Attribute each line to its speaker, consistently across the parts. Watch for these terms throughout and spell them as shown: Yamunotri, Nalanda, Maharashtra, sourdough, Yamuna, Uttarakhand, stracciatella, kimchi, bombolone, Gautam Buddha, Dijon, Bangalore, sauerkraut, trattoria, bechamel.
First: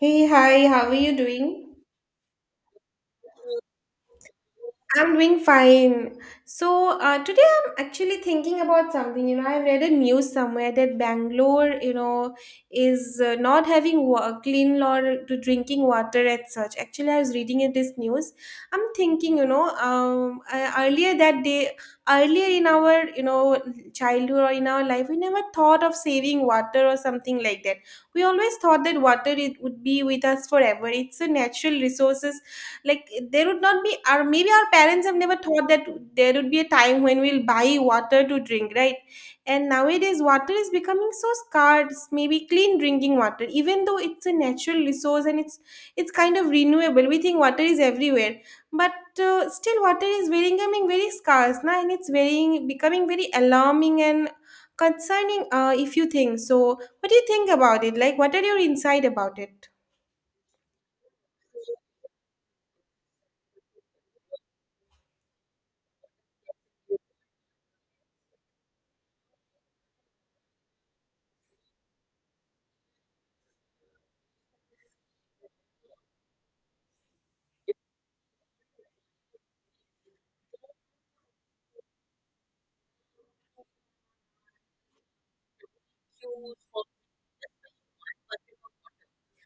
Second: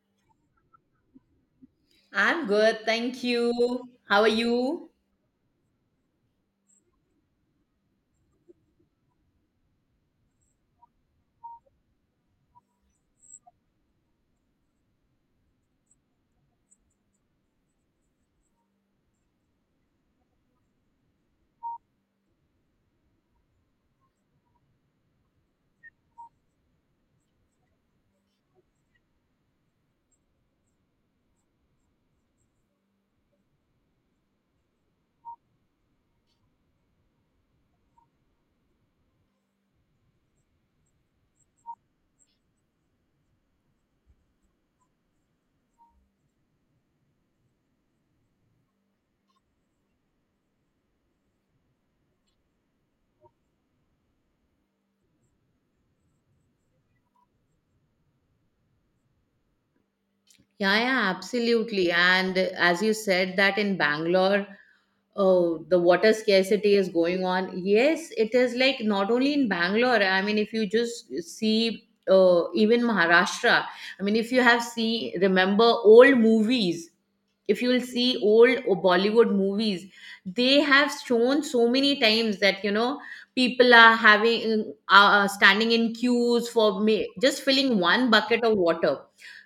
Speaker 1: Hey, hi, how are you doing?
Speaker 2: I'm good, thank you. How are you?
Speaker 1: I'm doing fine. So today I'm actually thinking about something. I read a news somewhere that Bangalore, is not having clean water to drinking water and such. Actually, I was reading it, this news. I'm thinking, I, earlier that day, earlier in our, childhood or in our life, we never thought of saving water or something like that. We always thought that water it would be with us forever. It's a natural resources like there would not be, or maybe our parents have never thought that there would be a time when we'll buy water to drink, right? And nowadays, water is becoming so scarce. Maybe clean drinking water, even though it's a natural resource and it's kind of renewable. We think water is everywhere, but still, water is very becoming very scarce now, and it's very becoming very alarming and concerning. If you think so, what do you think about it? Like, what are your insight about it?
Speaker 2: Yeah, yeah, absolutely. And as you said that in Bangalore, oh, the water scarcity is going on. Yes, it is like not only in Bangalore. I mean, if you just see even Maharashtra, I mean, if you have see remember old movies, if you will see old Bollywood movies, they have shown so many times that you know people are having standing in queues for me just filling one bucket of water.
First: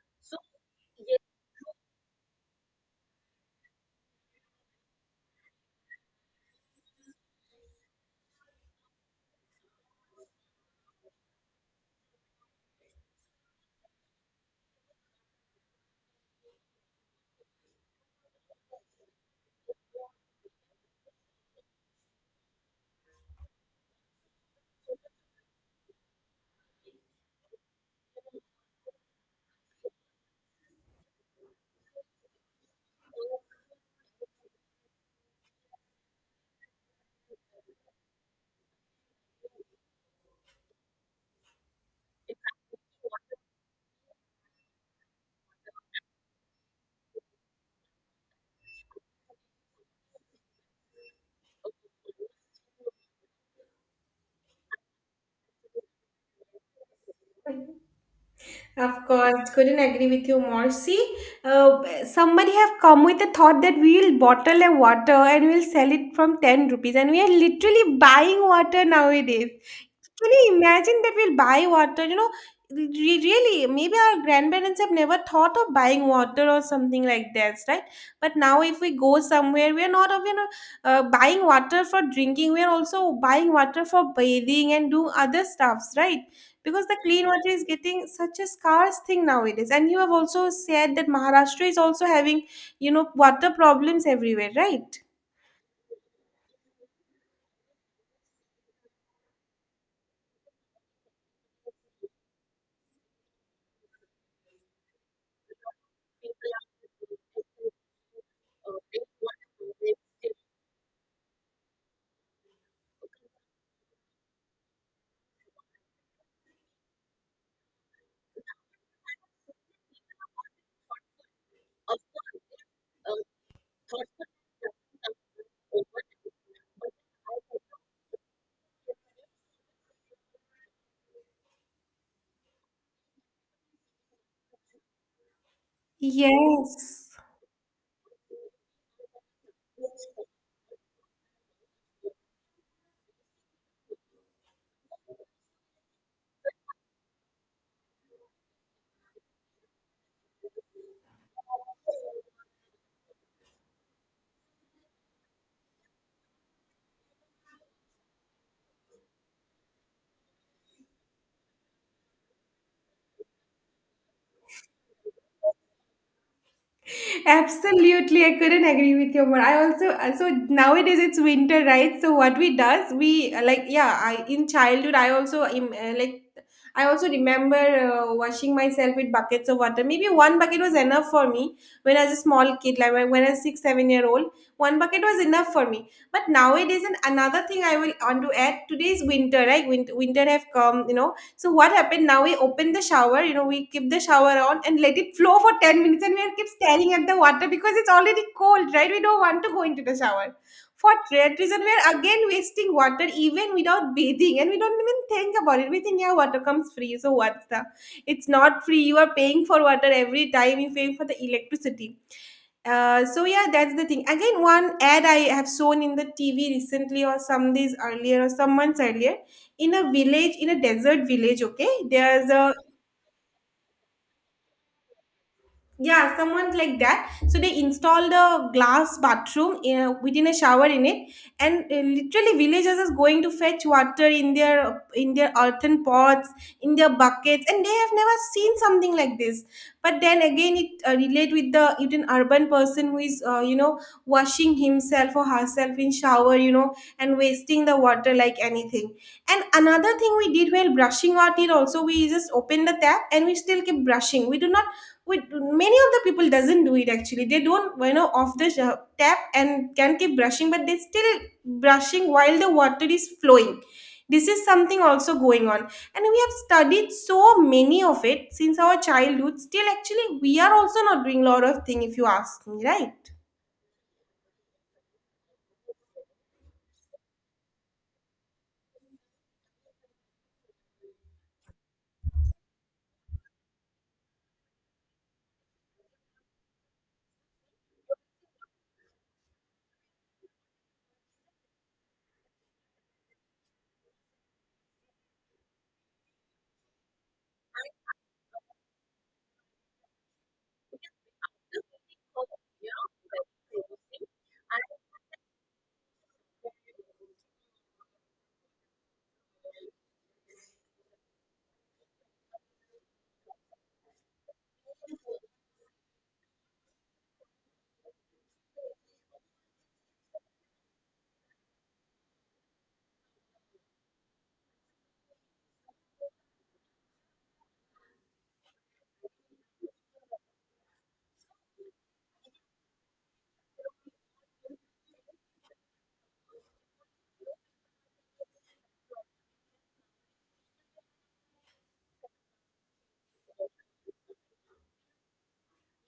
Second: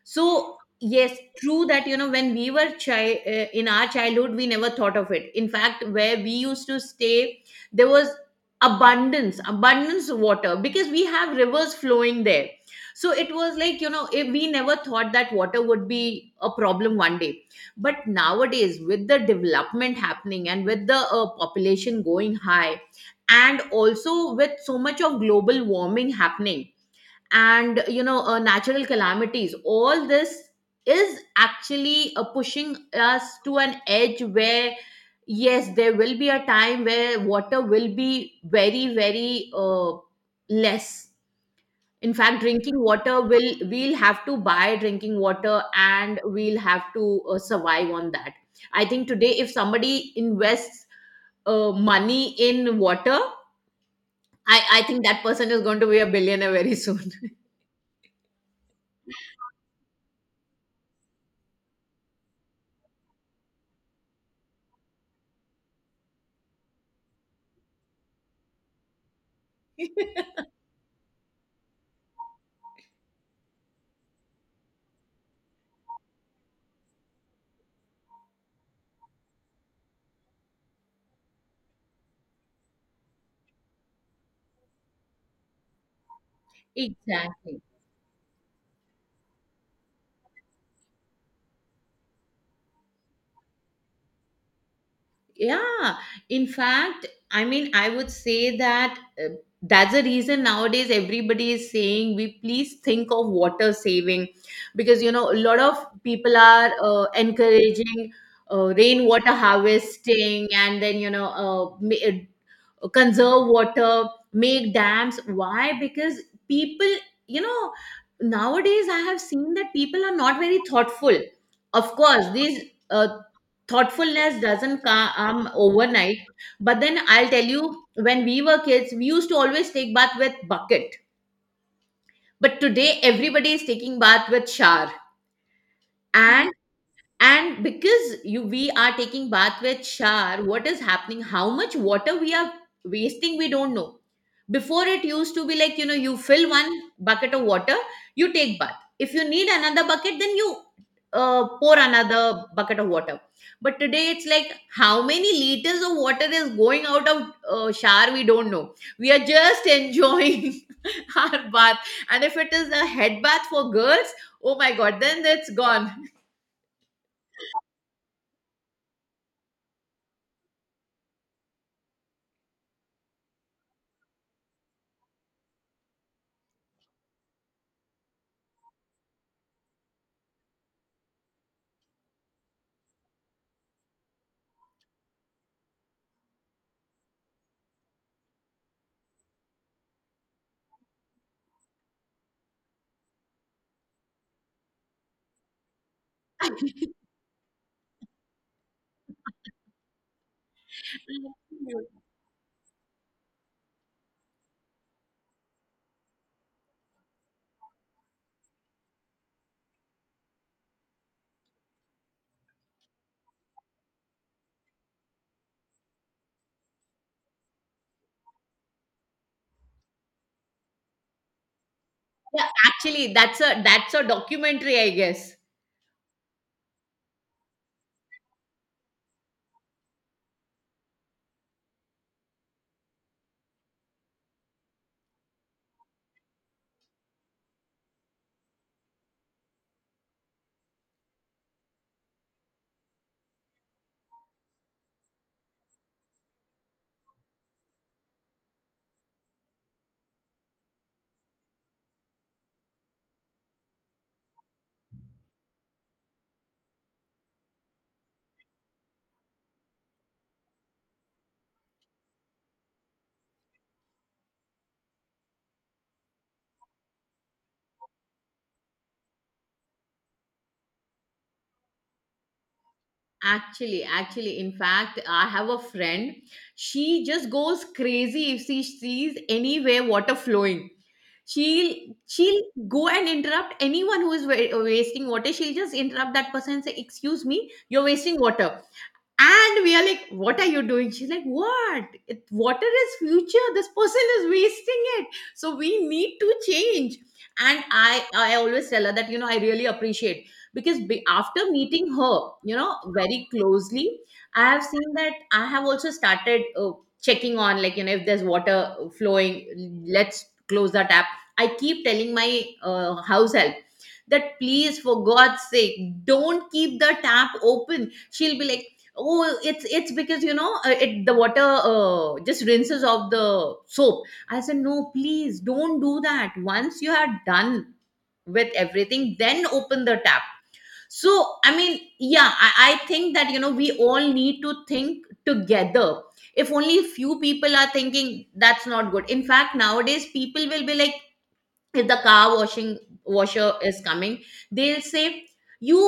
Speaker 2: So yes, true that you know when we were in our childhood, we never thought of it. In fact, where we used to stay, there was abundance of water because we have rivers flowing there. So it was like you know if we never thought that water would be a problem one day. But nowadays, with the development happening and with the population going high, and also with so much of global warming happening and you know natural calamities, all this is actually pushing us to an edge where yes there will be a time where water will be very very less, in fact drinking water will we'll have to buy drinking water and we'll have to survive on that. I think today if somebody invests money in water, I think that person is going to be a billionaire very soon.
Speaker 1: Of course, couldn't agree with you more. See, somebody have come with the thought that we will bottle a water and we'll sell it from 10 rupees and we are literally buying water nowadays. Can you imagine that we'll buy water? Really, maybe our grandparents have never thought of buying water or something like that, right? But now, if we go somewhere, we are not of, buying water for drinking. We are also buying water for bathing and doing other stuffs, right? Because the clean water
Speaker 2: Exactly.
Speaker 1: is getting such a scarce thing nowadays, and you have also said that Maharashtra is also having, water problems everywhere, right?
Speaker 2: Yeah, in fact, I mean, I would say that that's the reason nowadays everybody is saying we please think of water saving because you know a lot of people are encouraging rainwater harvesting, and then you know conserve water, make dams. Why? Because people, you know, nowadays I have seen that people are not very thoughtful. Of course, these uh, thoughtfulness doesn't come overnight. But then I'll tell you, when we were kids, we used to always take bath with bucket. But today, everybody is taking bath with shower. And
Speaker 1: Yes.
Speaker 2: and because you we are taking bath with shower, what is happening, how much water we are wasting, we don't know. Before it used to be like you know you fill one bucket of water, you take bath, if you need another bucket then you pour another bucket of water. But today it's like how many liters of water is going out of shower, we don't know, we are just enjoying our bath. And if it is a head bath for girls, oh my god, then it's gone.
Speaker 1: Absolutely, I couldn't agree with you more. I also so nowadays it's winter, right? So what we does we like yeah. I In childhood I also remember washing myself with buckets of water. Maybe one bucket was enough for me when I was a small kid, like when I was 6-7 year old. One bucket was enough for me. But nowadays, and another thing I will want to add today is winter, right? Winter have come. So what happened now? We open the shower, we keep the shower on and let it flow for 10 minutes and we are keep staring at the water because it's already cold, right? We don't want to go into the shower. For that reason, we are again wasting water even without bathing and we don't even think about it. We think, yeah, water comes free, so what's the it's not free. You are paying for water every time you pay for the electricity. So yeah, that's the thing again. One ad I have shown in the TV recently, or some days earlier, or some months earlier, in a village, in a desert village, okay there's
Speaker 2: Yeah,
Speaker 1: a
Speaker 2: actually, that's a documentary, I guess.
Speaker 1: Yeah, someone like that. So they installed a glass bathroom within a shower in it, and literally villagers is going to fetch water in their earthen pots, in their buckets, and they have never seen something like this. But then again, it relate with the with an urban person who is washing himself or herself in shower, and wasting the water like anything. And another thing we did while brushing our teeth also, we just open the tap and we still keep brushing. We do not. Wait, many of the people doesn't do it actually. They don't, off the tap and can keep brushing, but they still brushing while the water is flowing. This is something also going on, and we have studied so many of it since our childhood. Still, actually, we are also not doing a lot of thing if you ask me, right?
Speaker 2: Actually, in fact, I have a friend. She just goes crazy if she sees anywhere water flowing. She'll she'll go and interrupt anyone who is wasting water. She'll just interrupt that person and say, "Excuse me, you're wasting water." And we are like, what are you doing? She's like, what? It, water is future. This person is wasting it. So we need to change. And I always tell her that, you know, I really appreciate because after meeting her, you know, very closely, I have seen that I have also started checking on, like, you know, if there's water flowing, let's close the tap. I keep telling my house help that please, for God's sake, don't keep the tap open. She'll be like, oh, it's because you know it the water just rinses off the soap. I said no, please don't do that. Once you are done with everything, then open the tap. So I mean, yeah, I think that you know we all need to think together. If only few people are thinking, that's not good. In fact, nowadays people will be like, if the car washing washer is coming, they'll say, you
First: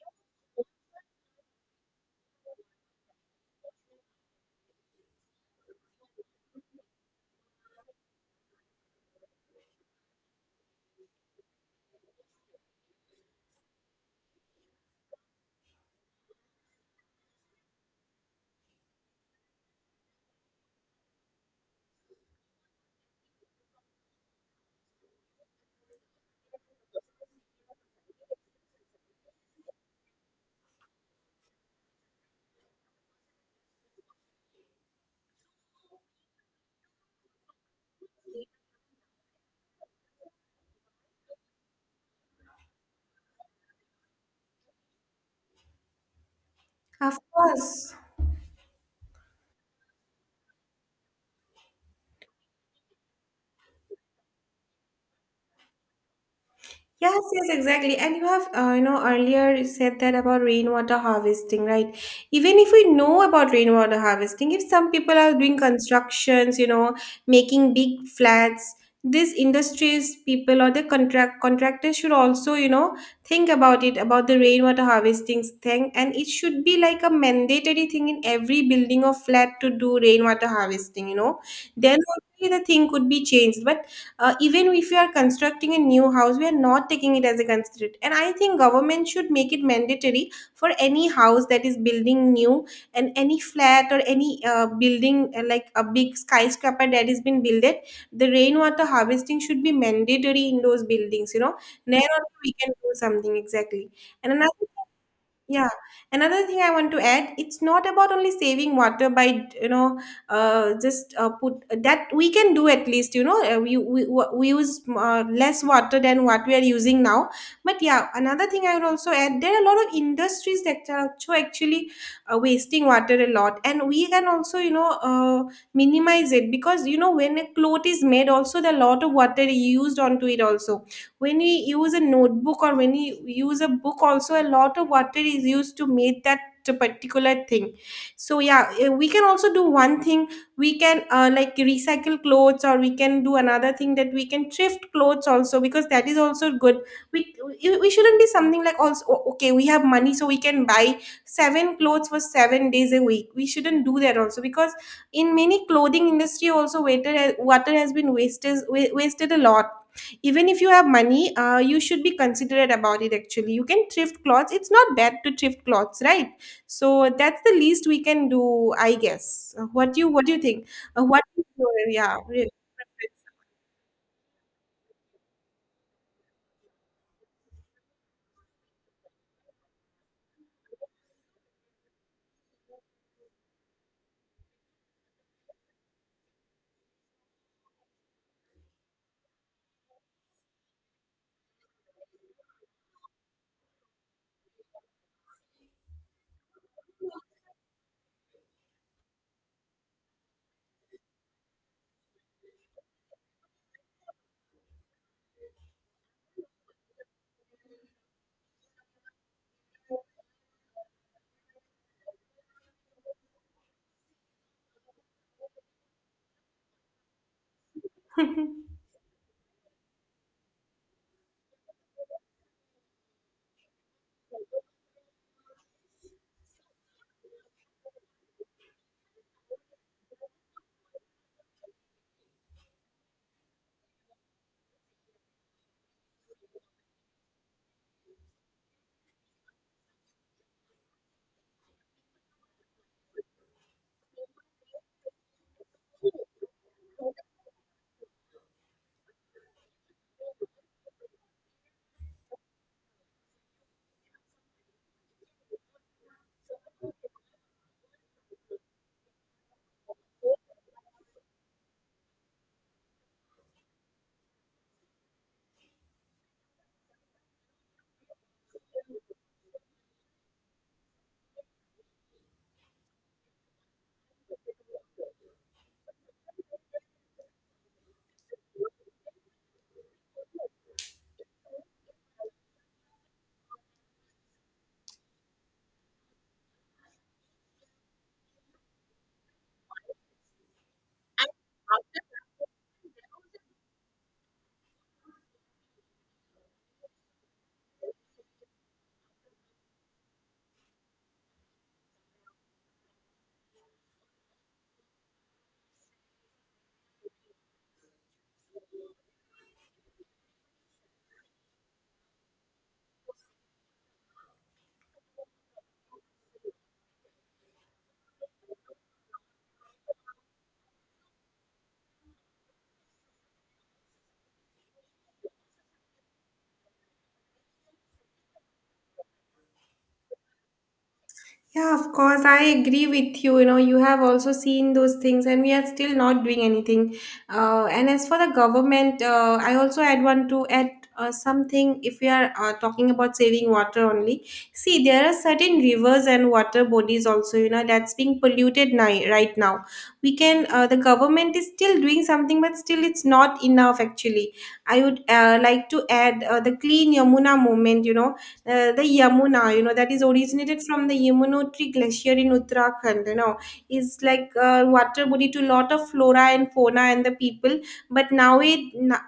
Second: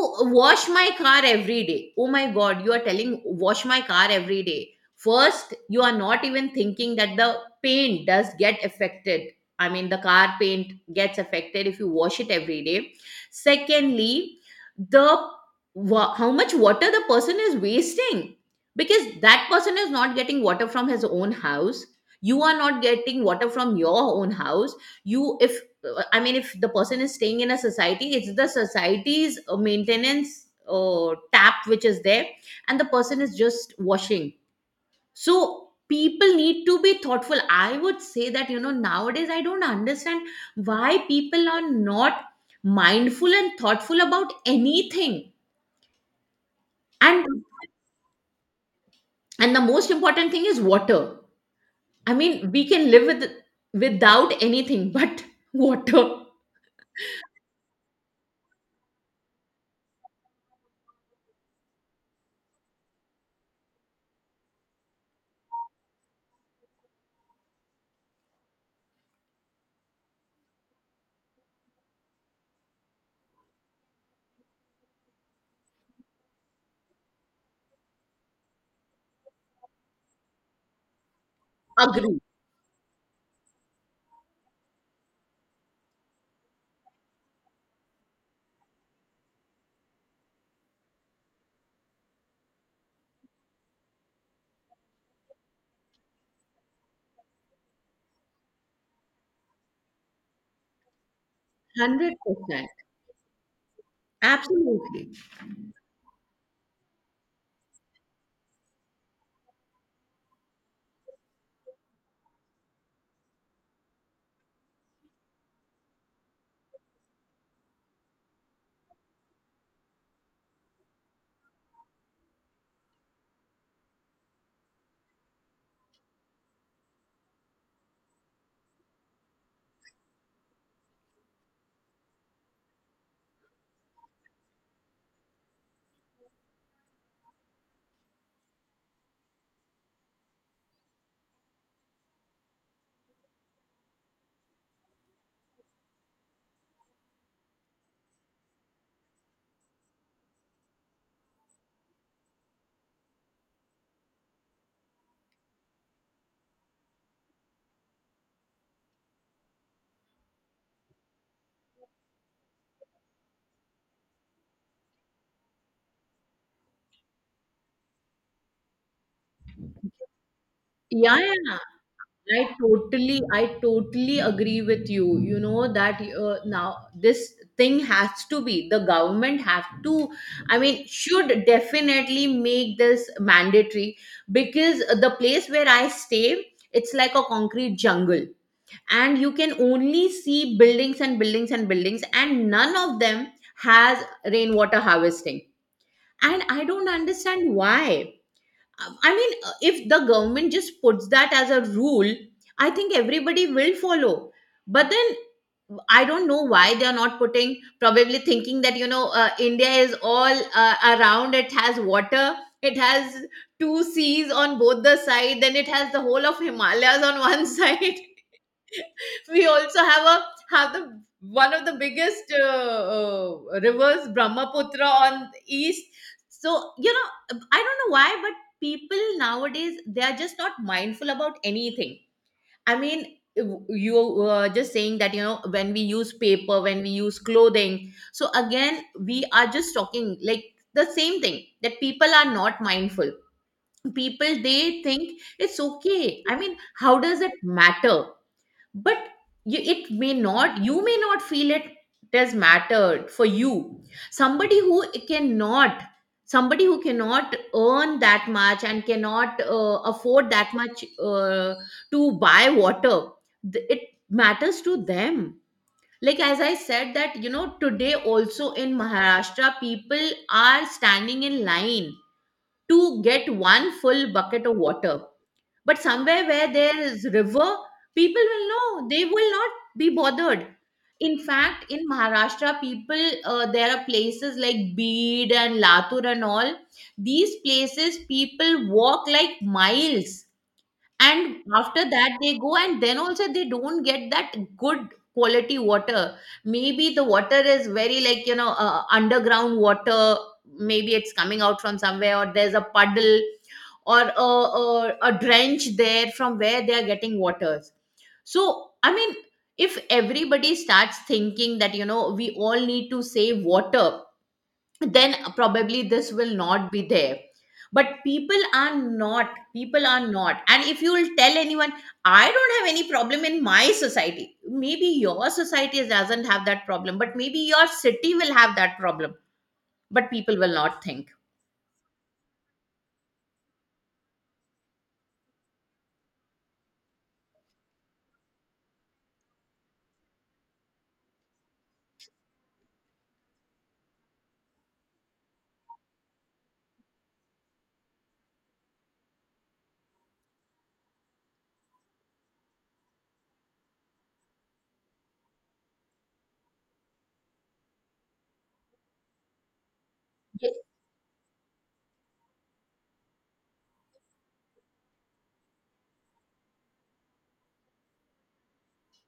Speaker 2: wash my car every day. Oh my god, you are telling wash my car every day. First you are not even thinking that the paint does get affected. I mean the car paint gets affected if you wash it every day. Secondly, the how much water the person is wasting, because that person is not getting water from his own house, you are not getting water from your own house. You if I mean, if the person is staying in a society, it's the society's maintenance tap which is there, and the person is just washing. So people need to be thoughtful. I would say that you know nowadays I don't understand why people are not mindful and thoughtful about anything.
Speaker 1: Of
Speaker 2: And
Speaker 1: course.
Speaker 2: and the most important thing is water. I mean, we can live with without anything but water.
Speaker 1: Yes, yes, exactly. And you have, earlier you said that about rainwater harvesting, right? Even if we know about rainwater harvesting, if some people are doing constructions, making big flats, these industries people or the contractors should also, think about it, about the rainwater harvesting thing. And it should be like a mandatory thing in every building or flat to do rainwater harvesting. Then
Speaker 2: Agree,
Speaker 1: only the thing could be changed. But even if we are constructing a new house, we are not taking it as a considerate, and I think government should make it mandatory for any house that is building new, and any flat or any building, like a big skyscraper, that has been built, the rainwater harvesting should be mandatory in those buildings.
Speaker 2: one
Speaker 1: Then
Speaker 2: hundred
Speaker 1: only we
Speaker 2: percent,
Speaker 1: can do something, exactly. and another
Speaker 2: absolutely.
Speaker 1: Yeah. Another thing I want to add, it's not about only saving water by, just put that we can do at least, we use less water than what we are using now. But yeah, another thing I would also add, there are a lot of industries that are actually wasting water a lot. And we can also, minimize it because, when a cloth is made, also the lot of water used onto it also, when we use a notebook or when we use a book, also a lot of water is used to make that particular thing. So yeah, we can also do one thing. We can like recycle clothes, or we can do another thing, that we can thrift clothes also, because that is also good. We we we shouldn't be something like also, "Oh, okay, we have money so we can buy seven clothes for 7 days a week." We shouldn't do that also, because in many clothing industry also water has been wasted wasted a lot. Even if you have money, you should be considerate about it. Actually, you can thrift clothes, it's not bad to thrift clothes, right? So that's the least we can do, I guess. What do you think?
Speaker 2: Yeah,
Speaker 1: What
Speaker 2: yeah,
Speaker 1: is
Speaker 2: yeah.
Speaker 1: your, yeah,
Speaker 2: I totally, I totally agree with you. You know that now this thing has to be the government have to. I mean, should definitely make this mandatory because the place where I stay, it's like a concrete jungle, and you can only see buildings and buildings and buildings, and none of them has rainwater harvesting. And I don't understand why. I mean, if the government just puts that as a rule, I think everybody will follow. But then I don't know why they are not putting, probably thinking that, you know, India is all around, it has water, it has two seas on both the side, then it has the whole of Himalayas on one side.
Speaker 1: preference?
Speaker 2: We also have the one of the biggest rivers Brahmaputra on east. So you know I don't know why, but people nowadays they are just not mindful about anything. I mean, you were just saying that you know when we use paper, when we use clothing, so again we are just talking like the same thing, that people are not mindful. People they think it's okay. I mean, how does it matter? But you, it may not, you may not feel it, does mattered for you, somebody who cannot, somebody who cannot earn that much and cannot afford that much to buy water, it matters to them. Like as I said that you know today also in Maharashtra people are standing in line to get one full bucket of water. But somewhere where there is river, people will know. They will not be bothered. In fact, in Maharashtra, people there are places like Bid and Latur and all. These places people walk like miles, and after that they go and then also they don't get that good quality water. Maybe the water is very like you know underground water, maybe it's coming out from somewhere, or there's a puddle, or a drench there from where they are getting waters. So I mean, if everybody starts thinking that you know we all need to save water, then probably this will not be there. But people are not. And if you will tell anyone, I don't have any problem in my society, maybe your society doesn't have that problem, but maybe your city will have that problem. But people will not think.
Speaker 1: Yeah, of course. I agree with you. You know, you have also seen those things, and we are still not doing anything. And as for the government, I also add one to add something. If we are talking about saving water only, see, there are certain rivers and water bodies also. That's being polluted right now. We can. The government is still doing something, but still, it's not enough. Actually, I would like to add the Clean Yamuna movement. The Yamuna, that is originated from the Yamunotri Glacier in Uttarakhand, is like a water body to lot of flora and fauna and the people. But now it,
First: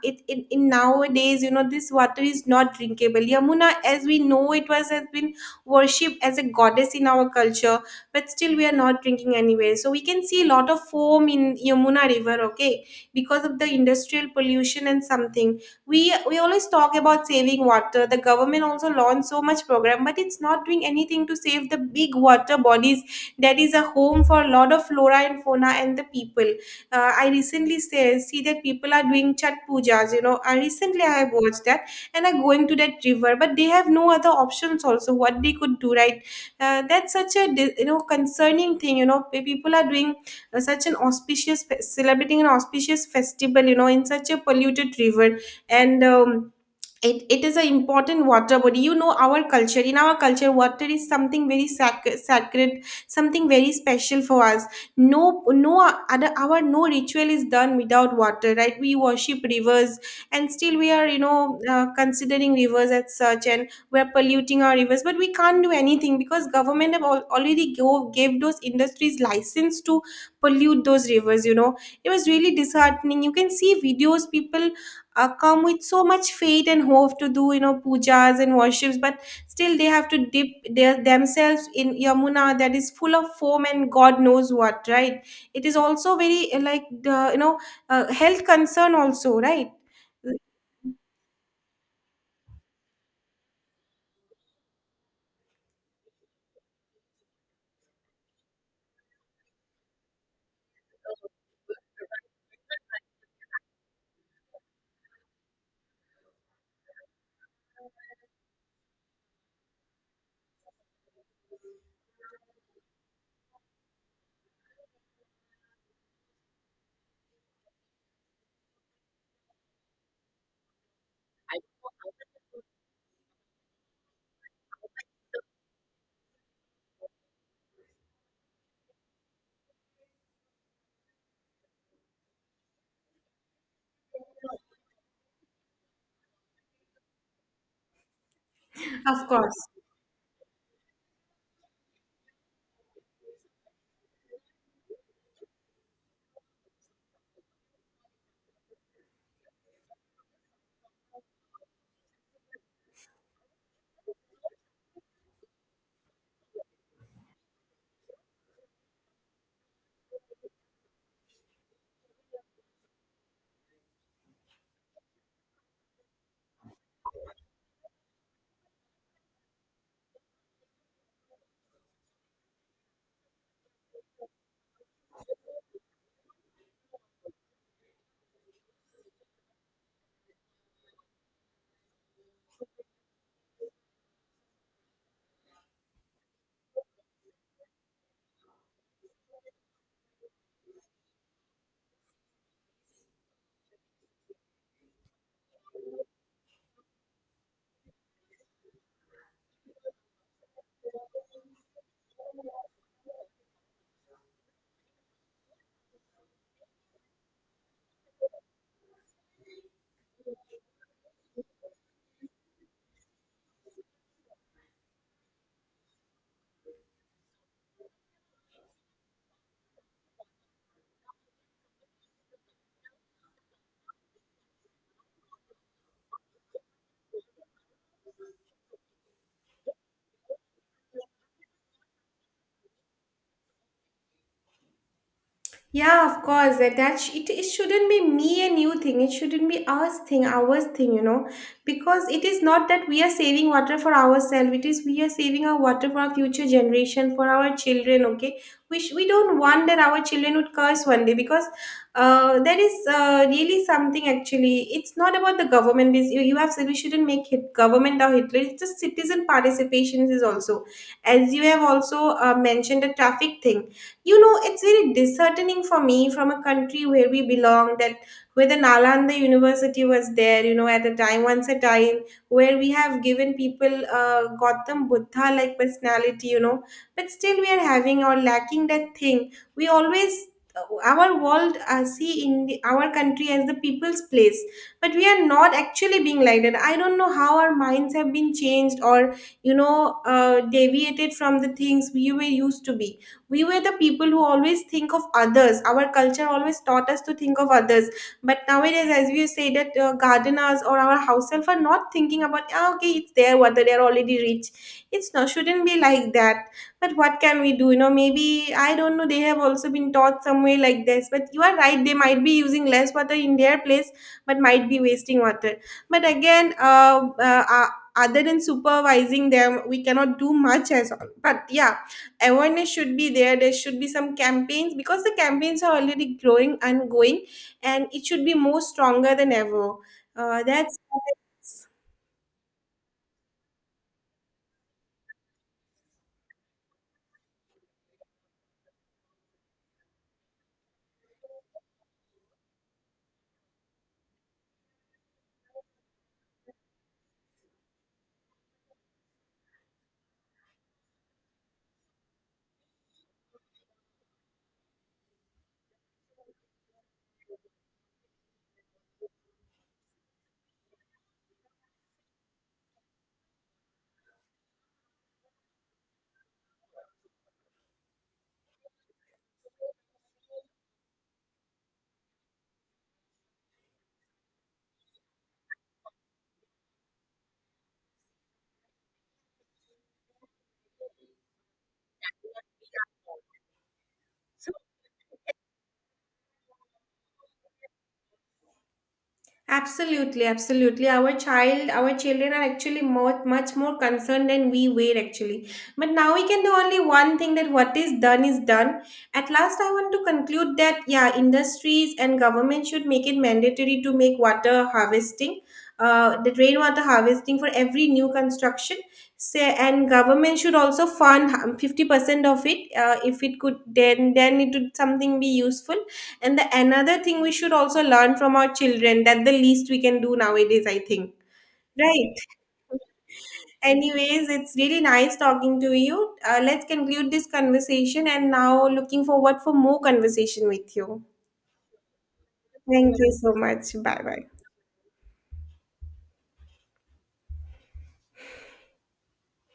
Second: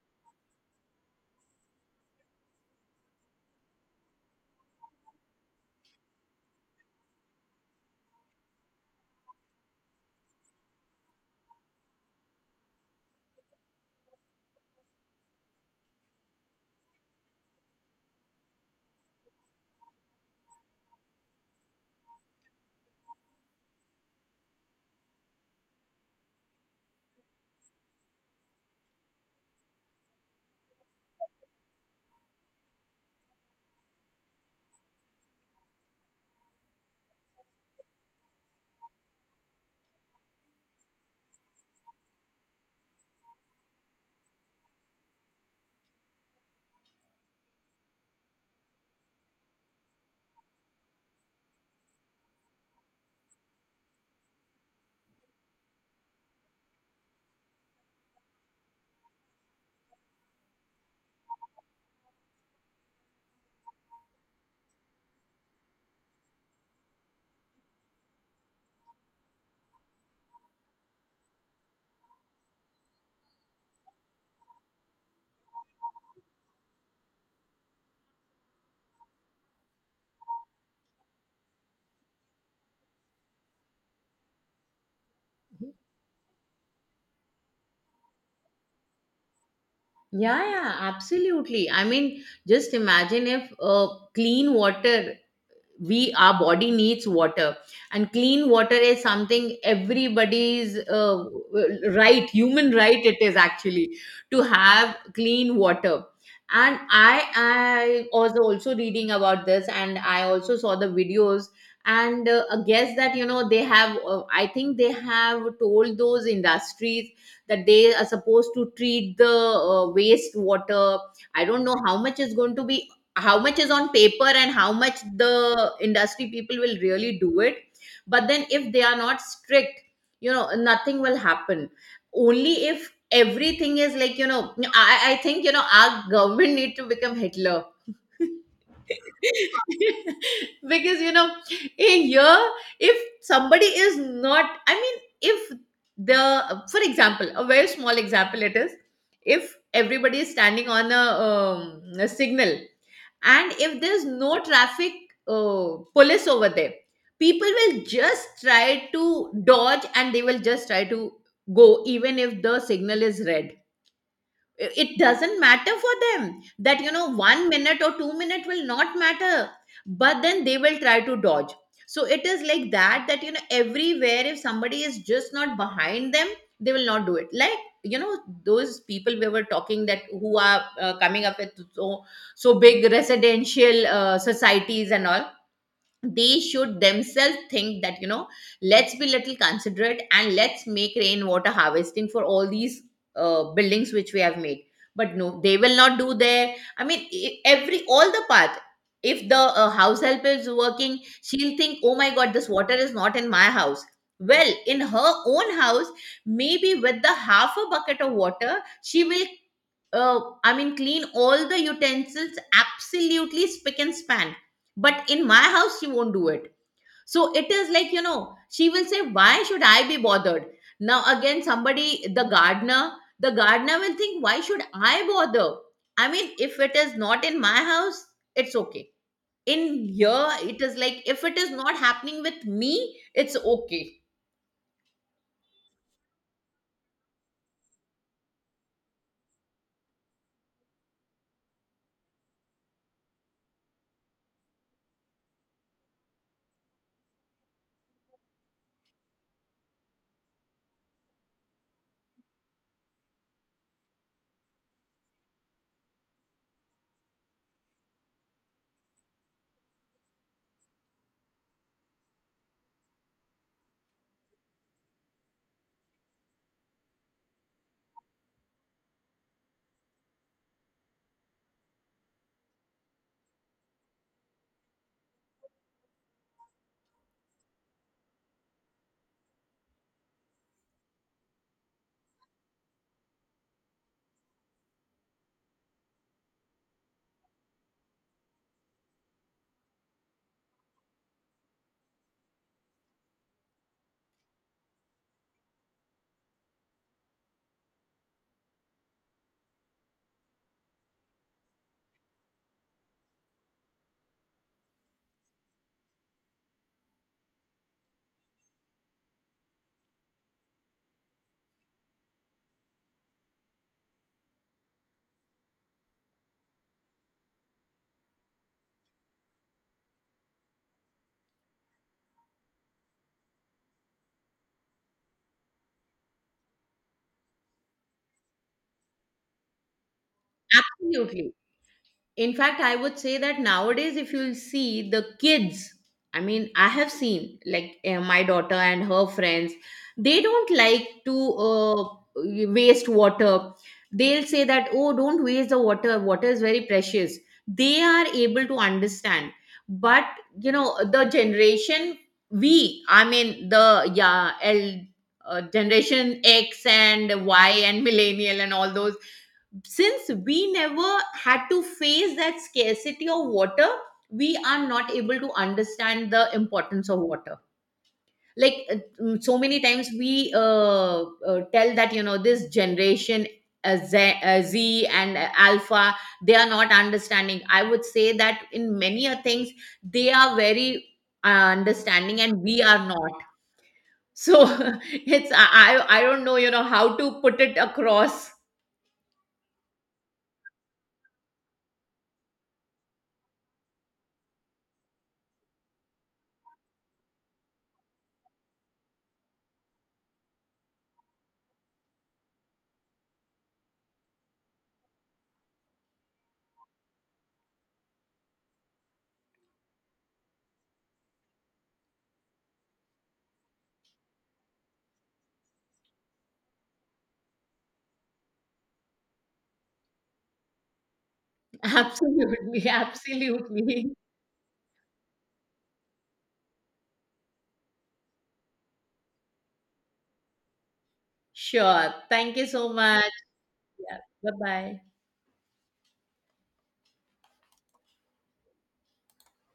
Speaker 1: it, it in nowadays, this water is not drinkable. Yamuna, as we know, it was has been worshipped as a goddess in our culture, but still we are not drinking anywhere. So we can see a lot of foam in Yamuna River, okay, because of the industrial pollution and something. We always talk about saving water. The government also launched so much program, but it's not doing anything to save the big water bodies that is a home for a lot of flora and fauna and the people. I recently see that people are doing Chat Pujas. I have watched that, and are going to that river, but they have no other options also, what they could do, right? That's such a concerning thing. People are doing such an auspicious fe- celebrating an auspicious festival in such a polluted river. And it is an important water body. You know our culture In our culture, water is something very sacred, something very special for us. No, no, other our no ritual is done without water, right? We worship rivers, and still we are, considering rivers as such, and we're polluting our rivers, but we can't do anything because government have already gave those industries license to pollute those rivers. It was really disheartening. You can see videos. People come with so much faith and hope to do, pujas and worships, but still they have to dip their themselves in Yamuna that is full of foam and God knows what, right? It is also very like the health concern also, right?
Speaker 2: Yeah, yeah, absolutely. I mean, just imagine if clean water, we our body needs water, and clean water is something everybody's right, human right it is actually, to have clean water. And I was also reading about this, and I also saw the videos. And I guess that you know they have I think they have told those industries that they are supposed to treat the waste water. I don't know how much is going to be, how much is on paper and how much the industry people will really do it. But then if they are not strict, you know nothing will happen. Only if everything is like you know I think you know our government need to become Hitler.
Speaker 1: Of course.
Speaker 2: Because you know, in here, if somebody is not, I mean, if the, for example a very small example it is, if everybody is standing on a signal, and if there's no traffic uh, police over there, people will just try to dodge, and they will just try to go even if the signal is red. I- it doesn't matter for them that you know 1 minute or 2 minute will not matter, but then they will try to dodge. So it is like that, that you know everywhere if somebody is just not behind them, they will not do it. Like you know those people we were talking, that who are coming up with so big residential societies and all, they should themselves think that you know let's be little considerate, and let's make rainwater harvesting for all these buildings which we have made. But no, they will not do their. I mean, e- every all the path, if the house help is working, she'll think oh my god this water is not in my house. Well in her own house, maybe with the half a bucket of water, she will I mean, clean all the utensils absolutely spick and span. But in my house, she won't do it. So it is like, you know, she will say, why should I be bothered? Now, again, somebody, the gardener will think, why should I bother? I mean, if it is not in my house, it's okay. In here, it is like, if it is not happening with me, it's okay.
Speaker 1: Yeah, of course. It shouldn't be me and you thing. It shouldn't be us thing, ours thing. Because it is not that we are saving water for ourselves. It is we are saving our water for our future generation, for our children, okay? We don't want that our children would curse one day, because that is really something actually. It's not about the government. You have said we shouldn't make hit government or Hitler. It's just citizen participation is also. As you have also mentioned, the traffic thing, it's very disheartening for me, from a country where we belong, that where the Nalanda University was there, at a time, once a time, where we have given people Gautam Buddha like personality, but still we are having or lacking that thing. We always our world see in our country as the people's place, but we are not actually being like that. I don't know how our minds have been changed, or, deviated from the things we were used to be. We were the people who always think of others. Our culture always taught us to think of others, but nowadays, as we say, that gardeners or our house help are not thinking about, "Ah, okay, it's there water. They're already rich." It's not, shouldn't be like that. But what can we do, maybe, I don't know, they have also been taught somewhere like this, but you are right, they might be using less water in their place, but might be wasting water. But again, other than supervising them we cannot do much as all. But yeah, awareness should be there, there should be some campaigns, because the campaigns are already growing and going, and it should be more stronger than ever. That's
Speaker 2: Absolutely. In fact, I would say that nowadays, if you'll see the kids, I mean, I have seen like my daughter and her friends, they don't like to waste water. They'll say that, oh, don't waste the water. Water is very precious. They are able to understand. But, you know, the generation, we, I mean, the yeah, L, generation X and Y and millennial and all those, since we never had to face that scarcity of water, we are not able to understand the importance of water. Like so many times we tell that you know this generation Z, Z and alpha, they are not understanding. I would say that in many a things they are very understanding and we are not. So it's I don't know you know how to put it across.
Speaker 1: Absolutely, absolutely. Our children are actually much more concerned than we were actually. But now we can do only one thing, that what is done is done. At last, I want to conclude that, yeah, industries and government should make it mandatory to make water harvesting, the rainwater harvesting for every new construction. Say, and government should also fund 50% of it. If it could, then it would something be useful, and the another thing we should also learn from our children, that the least we can do nowadays, I think. Right.
Speaker 2: Absolutely, absolutely.
Speaker 1: Anyways, it's really nice talking to you. Let's conclude this conversation and now looking forward for more conversation with you.
Speaker 2: Sure. Thank you so
Speaker 1: Thank
Speaker 2: much.
Speaker 1: you so much.
Speaker 2: Yeah.
Speaker 1: Bye bye.
Speaker 2: Bye bye.